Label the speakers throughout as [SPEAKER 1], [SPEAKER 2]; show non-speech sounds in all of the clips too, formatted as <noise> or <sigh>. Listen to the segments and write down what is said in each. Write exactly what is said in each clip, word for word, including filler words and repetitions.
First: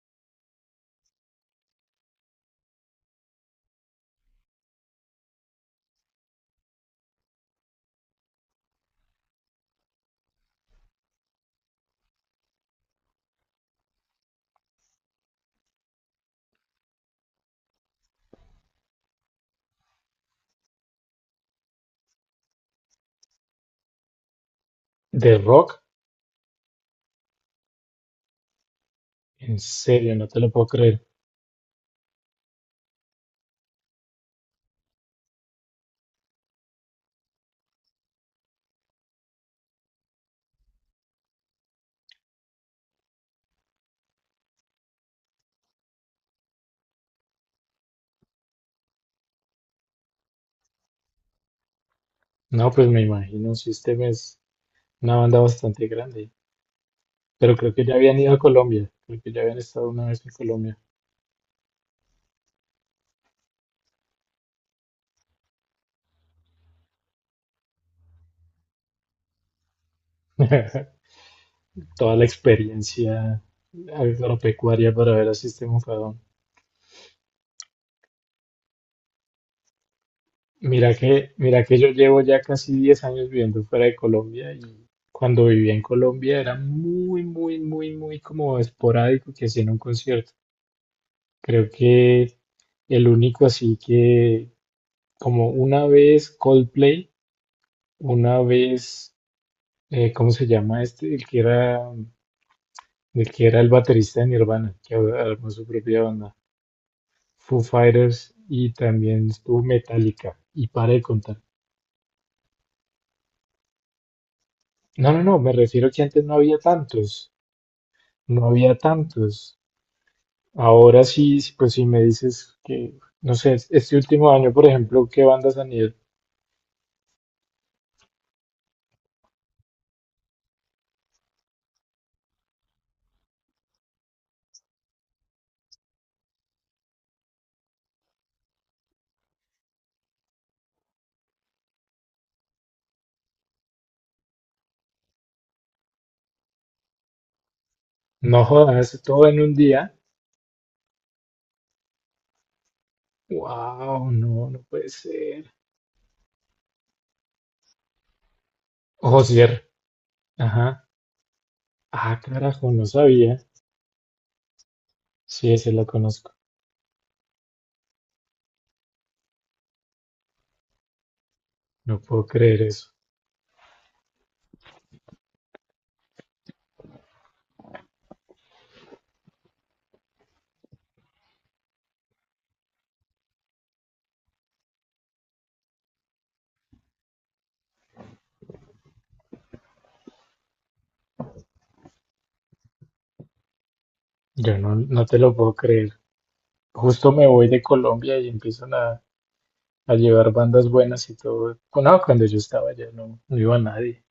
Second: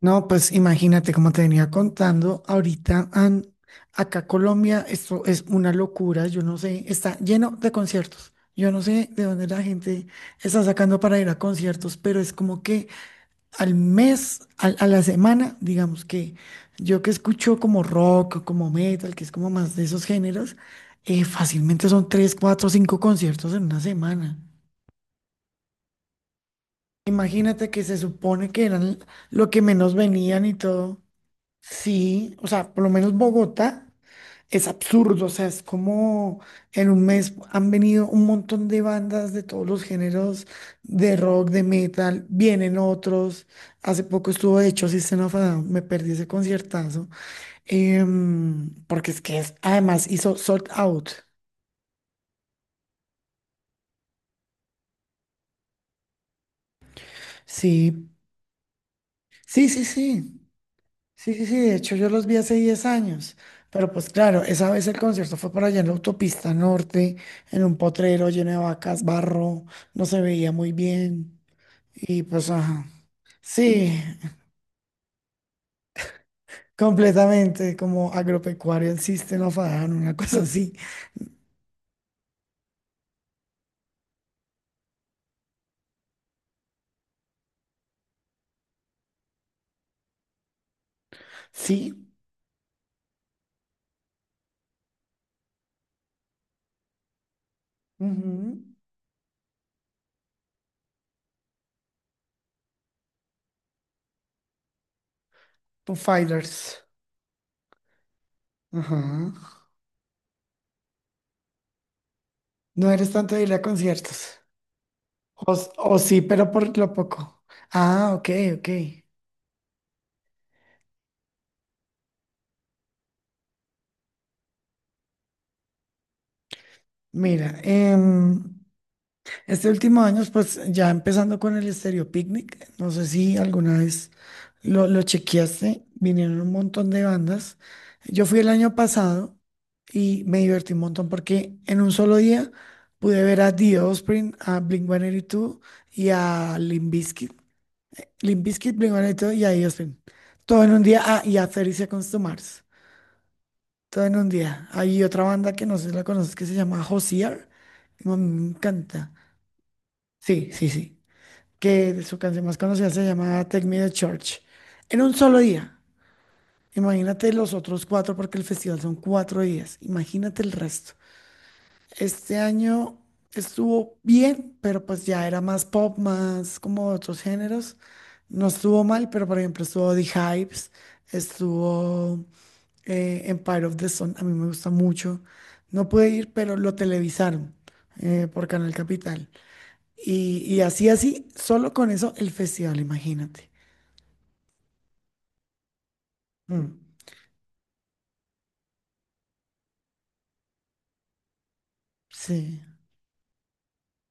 [SPEAKER 1] No, pues imagínate, como te venía contando, ahorita an- acá Colombia, esto es una locura, yo no sé, está lleno de conciertos. Yo no sé de dónde la gente está sacando para ir a conciertos, pero es como que al mes, al- a, la semana, digamos que yo que escucho como rock, como metal, que es como más de esos géneros, eh, fácilmente son tres, cuatro, cinco conciertos en una semana.
[SPEAKER 2] ¿De rock?
[SPEAKER 1] Imagínate que se supone que eran lo que
[SPEAKER 2] En
[SPEAKER 1] menos
[SPEAKER 2] serio, no te
[SPEAKER 1] venían
[SPEAKER 2] lo
[SPEAKER 1] y
[SPEAKER 2] puedo
[SPEAKER 1] todo.
[SPEAKER 2] creer.
[SPEAKER 1] Sí, o sea, por lo menos Bogotá es absurdo, o sea, es como en un mes han venido un montón de bandas de todos los géneros, de rock, de metal, vienen otros, hace poco estuvo de hecho System of a Down, me perdí ese conciertazo, em, porque es que es- además hizo Sold Out,
[SPEAKER 2] No, pues me imagino, System es una banda bastante grande, pero creo que ya
[SPEAKER 1] sí,
[SPEAKER 2] habían ido a Colombia, creo que ya habían
[SPEAKER 1] sí, sí,
[SPEAKER 2] estado una vez en
[SPEAKER 1] sí.
[SPEAKER 2] Colombia.
[SPEAKER 1] Sí, sí, sí, de hecho yo los vi hace diez años, pero pues claro, esa vez el concierto fue por allá en la autopista norte, en un potrero lleno de vacas, barro, no se veía muy
[SPEAKER 2] <laughs>
[SPEAKER 1] bien
[SPEAKER 2] Toda
[SPEAKER 1] y
[SPEAKER 2] la
[SPEAKER 1] pues ajá,
[SPEAKER 2] experiencia
[SPEAKER 1] sí,
[SPEAKER 2] agropecuaria para ver a System of a Down.
[SPEAKER 1] completamente como agropecuario el System of a Down, una cosa así,
[SPEAKER 2] Mira que, mira que yo llevo ya casi diez años viviendo fuera de Colombia y cuando vivía en Colombia era muy, muy, muy, muy como esporádico que hacían un concierto. Creo
[SPEAKER 1] sí,
[SPEAKER 2] que el único así que como una vez Coldplay, una
[SPEAKER 1] ujú,
[SPEAKER 2] vez, eh, ¿cómo se llama este? El que era, el que era el baterista de Nirvana, que ahora armó su
[SPEAKER 1] Foo
[SPEAKER 2] propia banda.
[SPEAKER 1] Fighters,
[SPEAKER 2] Foo Fighters y también
[SPEAKER 1] ajá,
[SPEAKER 2] estuvo Metallica. Y para de contar.
[SPEAKER 1] no eres tanto de ir a conciertos,
[SPEAKER 2] No, no, no, me
[SPEAKER 1] o, s-
[SPEAKER 2] refiero
[SPEAKER 1] o
[SPEAKER 2] que
[SPEAKER 1] sí,
[SPEAKER 2] antes no
[SPEAKER 1] pero
[SPEAKER 2] había
[SPEAKER 1] por lo
[SPEAKER 2] tantos.
[SPEAKER 1] poco, ah, ok,
[SPEAKER 2] No
[SPEAKER 1] ok,
[SPEAKER 2] había tantos. Ahora sí, sí, pues si me dices que, no sé, este último año, por ejemplo, ¿qué bandas han ido?
[SPEAKER 1] mira, em, este último año, pues ya empezando con el Estéreo Picnic, no sé si alguna vez lo, lo chequeaste, vinieron un montón de bandas. Yo fui el año pasado y me divertí un montón porque en un solo día pude ver a The Offspring, a Blink uno ochenta y dos y dos y a Limp Bizkit. Limp
[SPEAKER 2] No
[SPEAKER 1] Bizkit,
[SPEAKER 2] jodas, todo
[SPEAKER 1] Blink ciento ochenta y dos
[SPEAKER 2] en
[SPEAKER 1] y dos
[SPEAKER 2] un
[SPEAKER 1] y a The
[SPEAKER 2] día.
[SPEAKER 1] Offspring. Todo en un día, ah, y a treinta Seconds to Mars. Todo
[SPEAKER 2] Wow,
[SPEAKER 1] en un
[SPEAKER 2] no, no
[SPEAKER 1] día.
[SPEAKER 2] puede
[SPEAKER 1] Hay otra
[SPEAKER 2] ser.
[SPEAKER 1] banda que no sé si la conoces que se llama Hozier. Me encanta.
[SPEAKER 2] Ojo.
[SPEAKER 1] Sí, sí,
[SPEAKER 2] Ajá.
[SPEAKER 1] sí que su
[SPEAKER 2] Ah,
[SPEAKER 1] canción más
[SPEAKER 2] carajo, no
[SPEAKER 1] conocida se
[SPEAKER 2] sabía.
[SPEAKER 1] llamaba Take Me to Church, en un solo
[SPEAKER 2] Sí, ese
[SPEAKER 1] día.
[SPEAKER 2] la conozco.
[SPEAKER 1] Imagínate los otros cuatro, porque el festival son cuatro días. Imagínate el resto.
[SPEAKER 2] No puedo
[SPEAKER 1] Este
[SPEAKER 2] creer eso.
[SPEAKER 1] año estuvo bien, pero pues ya era más pop, más como otros géneros. No estuvo mal, pero por ejemplo estuvo The Hives, estuvo eh, Empire of the Sun, a mí me gusta mucho. No pude ir, pero lo televisaron eh, por Canal Capital. Y, y así, así, solo con eso el festival, imagínate.
[SPEAKER 2] Yo no, no te lo puedo creer.
[SPEAKER 1] Mm,
[SPEAKER 2] Justo me voy de Colombia y empiezan a, a llevar bandas buenas y todo. No, cuando yo
[SPEAKER 1] sí.
[SPEAKER 2] estaba allá no, no iba nadie.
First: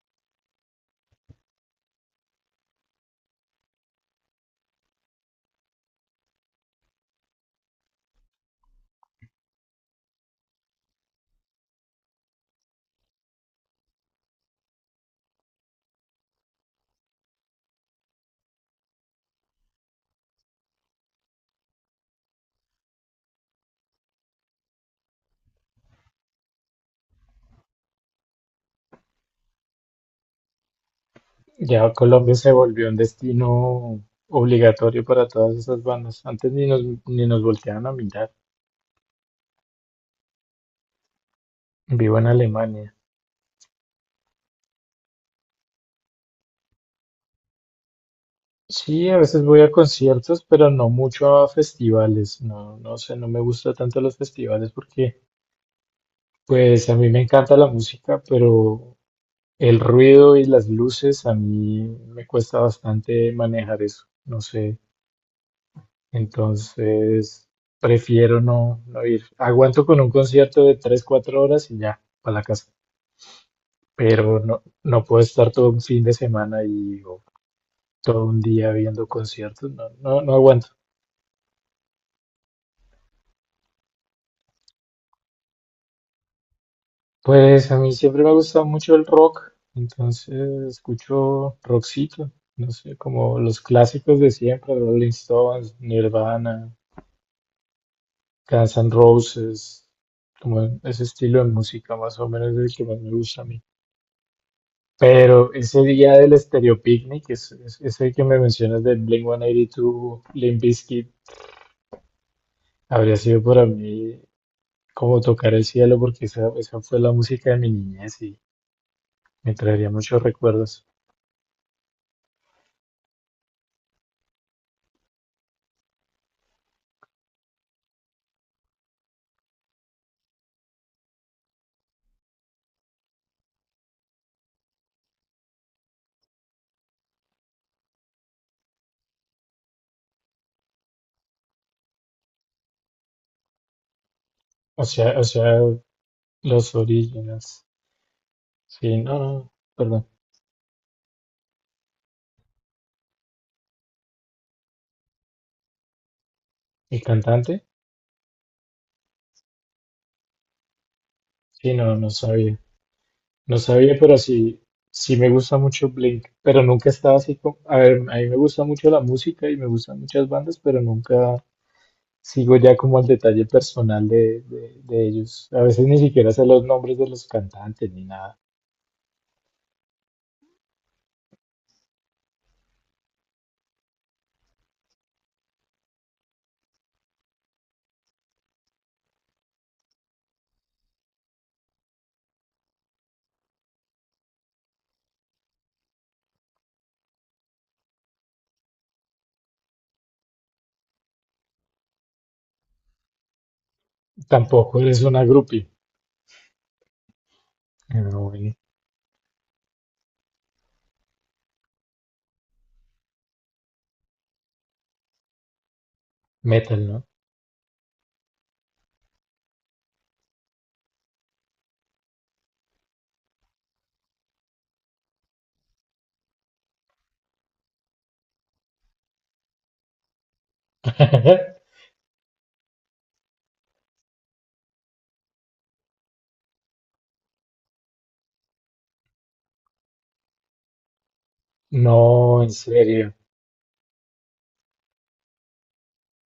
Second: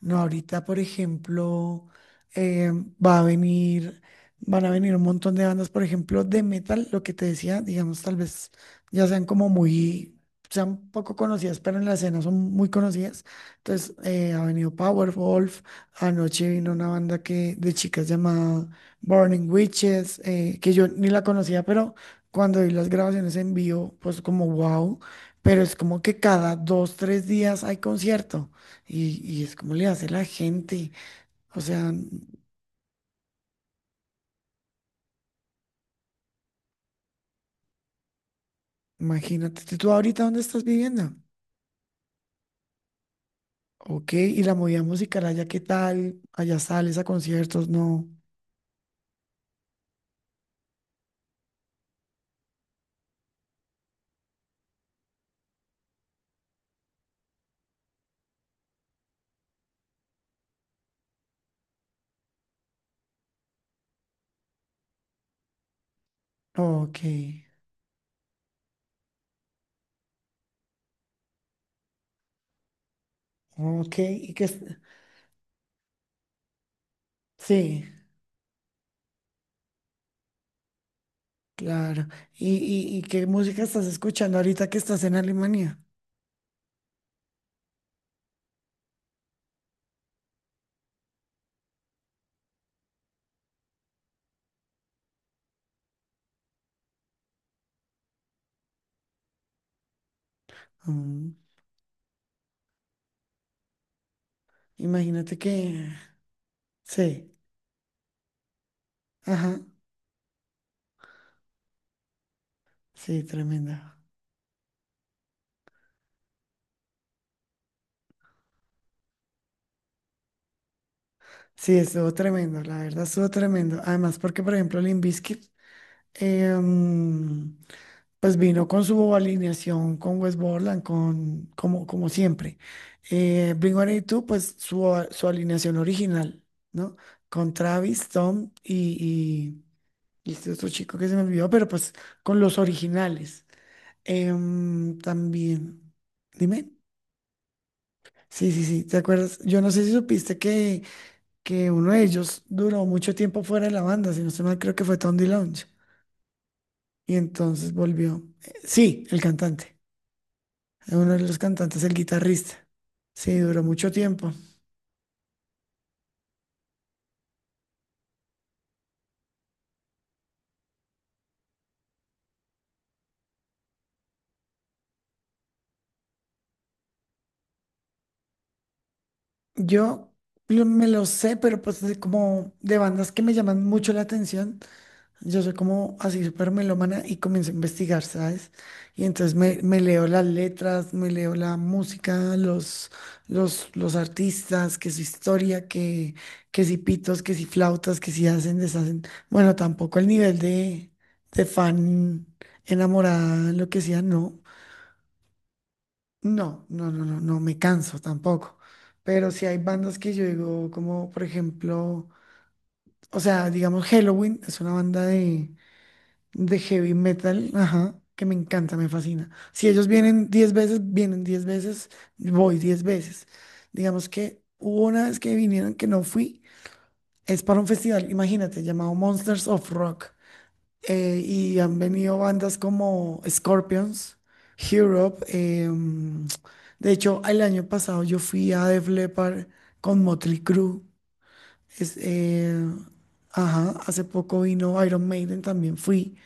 [SPEAKER 1] No, ahorita, por ejemplo, eh, va a venir, van a venir un montón de bandas, por ejemplo, de metal, lo que te decía, digamos, tal vez ya sean como muy, sean poco conocidas, pero en la escena son muy conocidas. Entonces, eh, ha venido Powerwolf, anoche vino una banda que, de chicas llamada Burning Witches, eh, que yo ni la conocía, pero cuando vi las grabaciones en vivo, pues como wow, pero es como que cada dos, tres días hay concierto. Y, y es como le hace la gente. O
[SPEAKER 2] Ya
[SPEAKER 1] sea,
[SPEAKER 2] Colombia se volvió un destino obligatorio para todas esas bandas. Antes ni nos, ni nos volteaban a mirar.
[SPEAKER 1] imagínate, ¿tú ahorita dónde estás viviendo?
[SPEAKER 2] Vivo en Alemania.
[SPEAKER 1] Ok, y la movida musical allá, ¿qué tal? Allá sales a conciertos, no.
[SPEAKER 2] Sí, a veces voy a conciertos, pero no mucho a festivales. No, no sé, no me gusta tanto los festivales porque pues a mí me encanta la música, pero el ruido y las luces a mí me cuesta bastante manejar eso, no sé.
[SPEAKER 1] Ok,
[SPEAKER 2] Entonces prefiero no, no ir. Aguanto con un concierto de tres cuatro horas y ya, para la casa.
[SPEAKER 1] ok, y
[SPEAKER 2] Pero
[SPEAKER 1] que es-
[SPEAKER 2] no, no puedo estar todo un fin de semana y o
[SPEAKER 1] sí,
[SPEAKER 2] todo un día viendo conciertos, no, no, no aguanto.
[SPEAKER 1] claro. ¿Y, y, y qué música estás escuchando ahorita que estás en Alemania?
[SPEAKER 2] Pues a mí siempre me ha gustado mucho el rock, entonces escucho rockcito, no sé, como los clásicos de siempre, Rolling Stones, Nirvana, Guns N' Roses, como ese
[SPEAKER 1] Mm,
[SPEAKER 2] estilo de música más o menos es el que más me gusta a mí.
[SPEAKER 1] imagínate
[SPEAKER 2] Pero ese
[SPEAKER 1] que
[SPEAKER 2] día del Stereo Picnic,
[SPEAKER 1] sí,
[SPEAKER 2] es, es- ese que me mencionas del
[SPEAKER 1] ajá,
[SPEAKER 2] blink one eighty-two, Limp Bizkit, habría
[SPEAKER 1] sí,
[SPEAKER 2] sido para
[SPEAKER 1] tremendo.
[SPEAKER 2] mí como tocar el cielo porque esa, esa fue la música de mi niñez y me traería muchos recuerdos.
[SPEAKER 1] Sí, estuvo tremendo, la verdad estuvo tremendo. Además, porque por ejemplo, Limp Bizkit em, pues vino con su alineación con West Borland, con, como, como siempre. Eh, Blink uno ochenta y dos, pues su, a- su alineación original, ¿no? Con Travis, Tom y, y, y este otro chico que se me olvidó, pero pues con los originales.
[SPEAKER 2] O
[SPEAKER 1] Em,
[SPEAKER 2] sea, o sea,
[SPEAKER 1] también, dime.
[SPEAKER 2] Los Orígenes.
[SPEAKER 1] Sí, sí, sí, ¿te
[SPEAKER 2] Sí, no,
[SPEAKER 1] acuerdas?
[SPEAKER 2] no,
[SPEAKER 1] Yo no sé si
[SPEAKER 2] perdón.
[SPEAKER 1] supiste que, que, uno de ellos duró mucho tiempo fuera de la banda, si no estoy mal, creo que fue Tom DeLonge.
[SPEAKER 2] ¿El
[SPEAKER 1] Y
[SPEAKER 2] cantante?
[SPEAKER 1] entonces volvió. eh, Sí, el cantante. Uno de los
[SPEAKER 2] Sí,
[SPEAKER 1] cantantes, el
[SPEAKER 2] no, no
[SPEAKER 1] guitarrista.
[SPEAKER 2] sabía.
[SPEAKER 1] Sí,
[SPEAKER 2] No
[SPEAKER 1] duró mucho
[SPEAKER 2] sabía, pero
[SPEAKER 1] tiempo.
[SPEAKER 2] sí, sí me gusta mucho Blink, pero nunca estaba así como, a ver, a mí me gusta mucho la música y me gustan muchas bandas, pero nunca sigo ya como al detalle personal de, de, de ellos. A veces ni siquiera sé los nombres de los cantantes ni nada.
[SPEAKER 1] Yo lo- me lo sé, pero pues de- como de bandas que me llaman mucho la atención. Yo soy como así súper melómana y comienzo a investigar, ¿sabes? Y entonces me, me leo las letras, me leo la música, los, los, los artistas, que su historia, que, que si pitos, que si flautas, que si hacen, deshacen. Bueno, tampoco el nivel de, de fan enamorada, lo que sea, no.
[SPEAKER 2] Tampoco eres una groupie.
[SPEAKER 1] No, no, no, no, no me canso
[SPEAKER 2] Pero bueno,
[SPEAKER 1] tampoco. Pero sí hay bandas que yo digo, como por ejemplo, o sea, digamos, Halloween es una banda de de
[SPEAKER 2] metal,
[SPEAKER 1] heavy
[SPEAKER 2] ¿no?
[SPEAKER 1] metal, ajá, que me encanta, me fascina. Si ellos vienen diez veces, vienen diez veces, voy diez veces. Digamos que hubo una vez que vinieron que no fui, es para un festival, imagínate, llamado Monsters of Rock. eh, y
[SPEAKER 2] <laughs>
[SPEAKER 1] han venido bandas como Scorpions, Europe. eh, mm, de hecho, el año pasado yo fui a Def Leppard con Motley Crue. Es,
[SPEAKER 2] No, en
[SPEAKER 1] eh,
[SPEAKER 2] serio.
[SPEAKER 1] ajá, hace poco vino Iron Maiden, también fui.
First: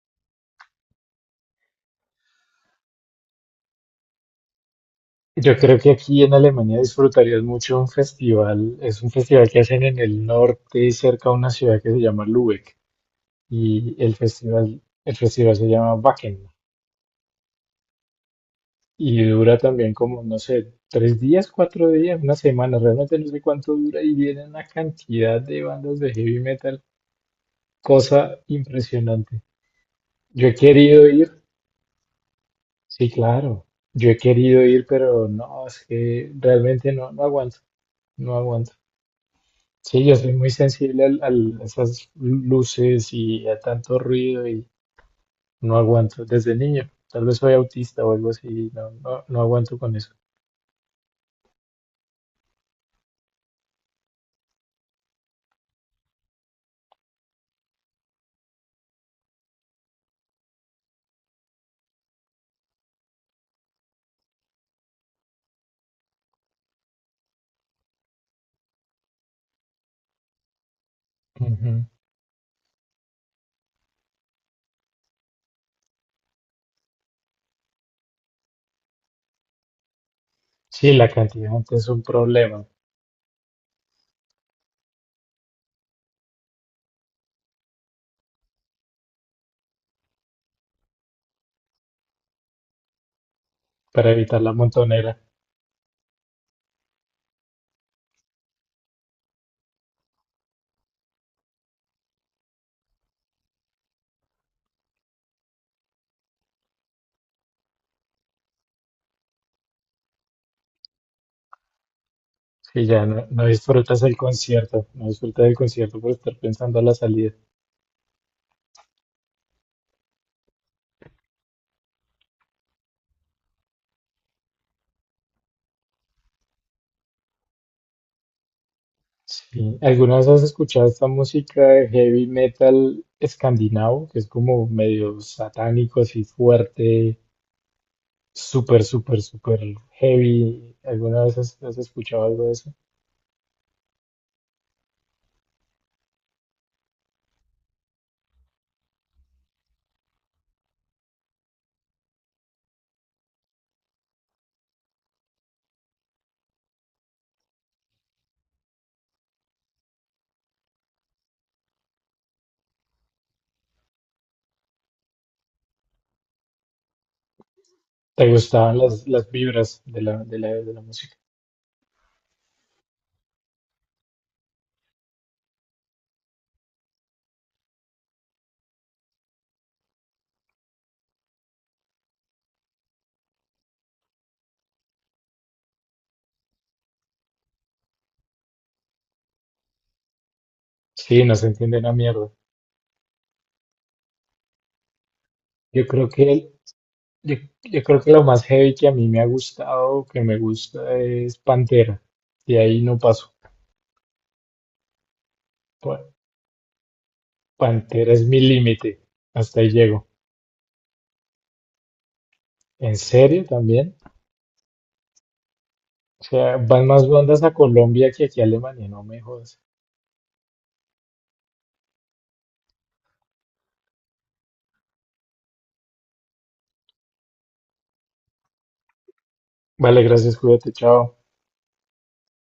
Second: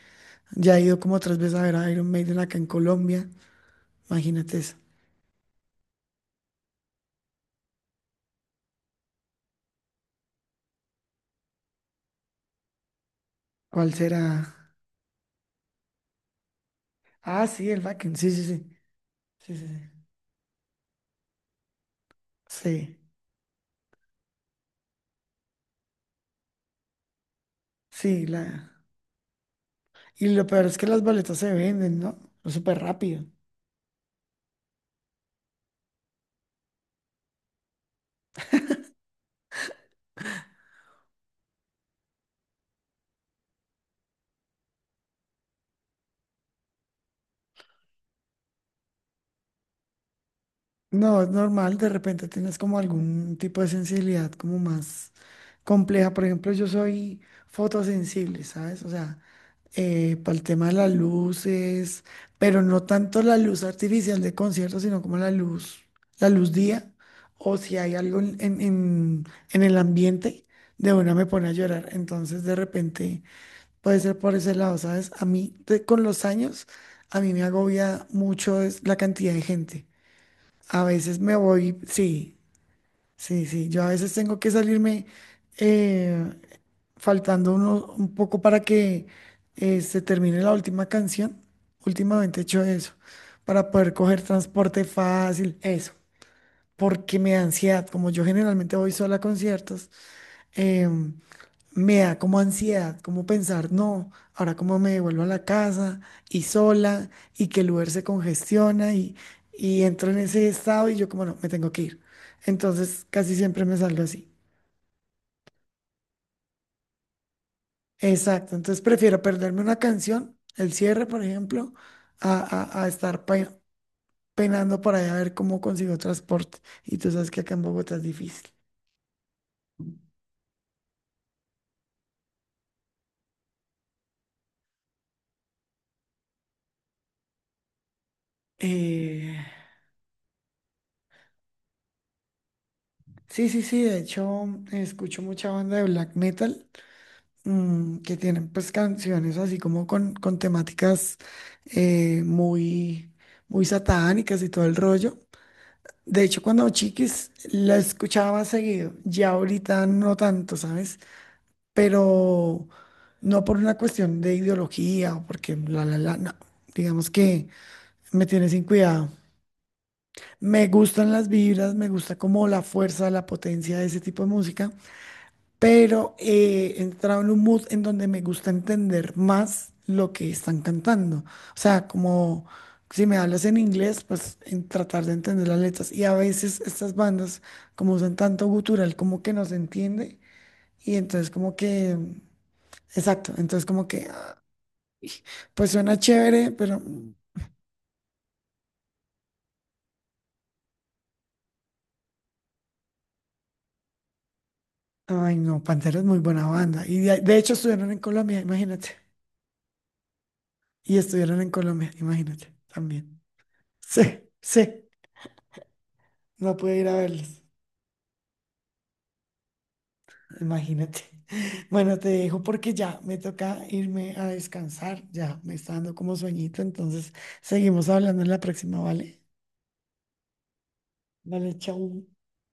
[SPEAKER 1] Ya he ido como tres veces a ver a Iron Maiden acá en Colombia. Imagínate eso.
[SPEAKER 2] Yo creo que aquí en Alemania disfrutarías mucho un festival. Es un festival que hacen en el norte, cerca a una ciudad que se llama Lübeck.
[SPEAKER 1] ¿Cuál
[SPEAKER 2] Y el
[SPEAKER 1] será?
[SPEAKER 2] festival, el festival se llama Wacken.
[SPEAKER 1] Ah, sí, el Wacken. Sí, sí, sí.
[SPEAKER 2] Y
[SPEAKER 1] Sí,
[SPEAKER 2] dura
[SPEAKER 1] sí, sí.
[SPEAKER 2] también como, no sé, tres días, cuatro días, una semana.
[SPEAKER 1] Sí,
[SPEAKER 2] Realmente no sé cuánto dura y viene una cantidad de bandas de heavy metal.
[SPEAKER 1] sí,
[SPEAKER 2] Cosa
[SPEAKER 1] la.
[SPEAKER 2] impresionante.
[SPEAKER 1] Y lo
[SPEAKER 2] Yo he
[SPEAKER 1] peor es que las
[SPEAKER 2] querido ir,
[SPEAKER 1] boletas se venden, ¿no? Súper
[SPEAKER 2] sí,
[SPEAKER 1] rápido.
[SPEAKER 2] claro. Yo he querido ir, pero no, es que realmente no, no aguanto, no aguanto. Sí, yo soy muy sensible al- al- a esas luces y a tanto ruido y no aguanto desde niño. Tal vez soy autista o algo así, no, no, no aguanto con eso.
[SPEAKER 1] No, es normal, de repente tienes como algún tipo de sensibilidad como más compleja. Por ejemplo, yo soy fotosensible, ¿sabes? O sea, eh, para el tema de las luces, pero no tanto la luz artificial de conciertos, sino como la luz, la luz día, o si hay algo en, en, en- en el ambiente, de una me pone a
[SPEAKER 2] Ujú.
[SPEAKER 1] llorar. Entonces, de repente, puede ser por ese lado, ¿sabes? A mí, de- con los años, a mí me agobia mucho es la cantidad de gente. A
[SPEAKER 2] Sí, la
[SPEAKER 1] veces me
[SPEAKER 2] cantidad
[SPEAKER 1] voy,
[SPEAKER 2] es un
[SPEAKER 1] sí,
[SPEAKER 2] problema
[SPEAKER 1] sí, sí, yo a veces tengo que salirme. eh, faltando uno, un poco para que eh, se termine la última canción. Últimamente he hecho eso, para poder
[SPEAKER 2] para
[SPEAKER 1] coger
[SPEAKER 2] evitar la
[SPEAKER 1] transporte
[SPEAKER 2] montonera.
[SPEAKER 1] fácil, eso, porque me da ansiedad, como yo generalmente voy sola a conciertos, em, me da como ansiedad, como pensar, no, ahora cómo me devuelvo a la casa y sola y que el Uber se congestiona y, y entro en ese estado y yo como no, me tengo que ir.
[SPEAKER 2] Si ya
[SPEAKER 1] Entonces
[SPEAKER 2] no,
[SPEAKER 1] casi
[SPEAKER 2] no
[SPEAKER 1] siempre me salgo
[SPEAKER 2] disfrutas el
[SPEAKER 1] así.
[SPEAKER 2] concierto, no disfrutas del concierto por estar pensando en la salida.
[SPEAKER 1] Exacto, entonces prefiero perderme una canción, el cierre, por ejemplo, a, a- a estar pe- penando por allá a ver cómo consigo transporte. Y tú sabes que acá en Bogotá es difícil.
[SPEAKER 2] Sí. ¿Alguna vez has escuchado esta música de heavy metal escandinavo, que es como medio satánico, así fuerte? Súper, súper,
[SPEAKER 1] Eh,
[SPEAKER 2] súper heavy. ¿Alguna vez has, has escuchado algo de eso?
[SPEAKER 1] sí, sí, sí, de hecho escucho mucha banda de black metal mm, que tienen pues canciones así como con, con, temáticas eh, muy, muy satánicas y todo el rollo. De hecho, cuando chiquis la escuchaba seguido, ya ahorita no tanto, ¿sabes? Pero no por una cuestión de ideología o porque la, la, la, no. Digamos que me
[SPEAKER 2] ¿Te
[SPEAKER 1] tiene sin
[SPEAKER 2] gustaban las,
[SPEAKER 1] cuidado.
[SPEAKER 2] las vibras de la, de la,
[SPEAKER 1] Me
[SPEAKER 2] de la
[SPEAKER 1] gustan
[SPEAKER 2] música?
[SPEAKER 1] las vibras, me gusta como la fuerza, la potencia de ese tipo de música, pero eh, he entrado en un mood en donde me gusta entender más lo que están cantando. O sea, como si me hablas en inglés, pues en tratar de entender las letras. Y a veces estas bandas, como usan tanto gutural, como que no se entiende. Y
[SPEAKER 2] Sí,
[SPEAKER 1] entonces
[SPEAKER 2] no se
[SPEAKER 1] como
[SPEAKER 2] entiende una
[SPEAKER 1] que
[SPEAKER 2] mierda.
[SPEAKER 1] Exacto, entonces como que, ay, pues
[SPEAKER 2] Yo
[SPEAKER 1] suena
[SPEAKER 2] creo
[SPEAKER 1] chévere,
[SPEAKER 2] que,
[SPEAKER 1] pero, mm,
[SPEAKER 2] yo, yo creo que lo más heavy que a mí me ha gustado, que me gusta, es Pantera. De ahí no paso.
[SPEAKER 1] ay no, Pantera es
[SPEAKER 2] Pa-
[SPEAKER 1] muy buena banda. Y de, de hecho estuvieron en
[SPEAKER 2] Pantera es
[SPEAKER 1] Colombia,
[SPEAKER 2] mi
[SPEAKER 1] imagínate.
[SPEAKER 2] límite. Hasta ahí llego.
[SPEAKER 1] Y estuvieron en Colombia, imagínate,
[SPEAKER 2] ¿En
[SPEAKER 1] también.
[SPEAKER 2] serio también?
[SPEAKER 1] Sí, sí,
[SPEAKER 2] O
[SPEAKER 1] no
[SPEAKER 2] sea,
[SPEAKER 1] pude
[SPEAKER 2] van
[SPEAKER 1] ir a
[SPEAKER 2] más bandas
[SPEAKER 1] verlos,
[SPEAKER 2] a Colombia que aquí a Alemania, no me jodas.
[SPEAKER 1] imagínate. <laughs> Bueno, te dejo porque ya me toca irme a descansar, ya me está dando como sueñito, entonces seguimos hablando en la próxima, ¿vale?
[SPEAKER 2] Vale, gracias, cuídate, chao.
[SPEAKER 1] Vale, chau.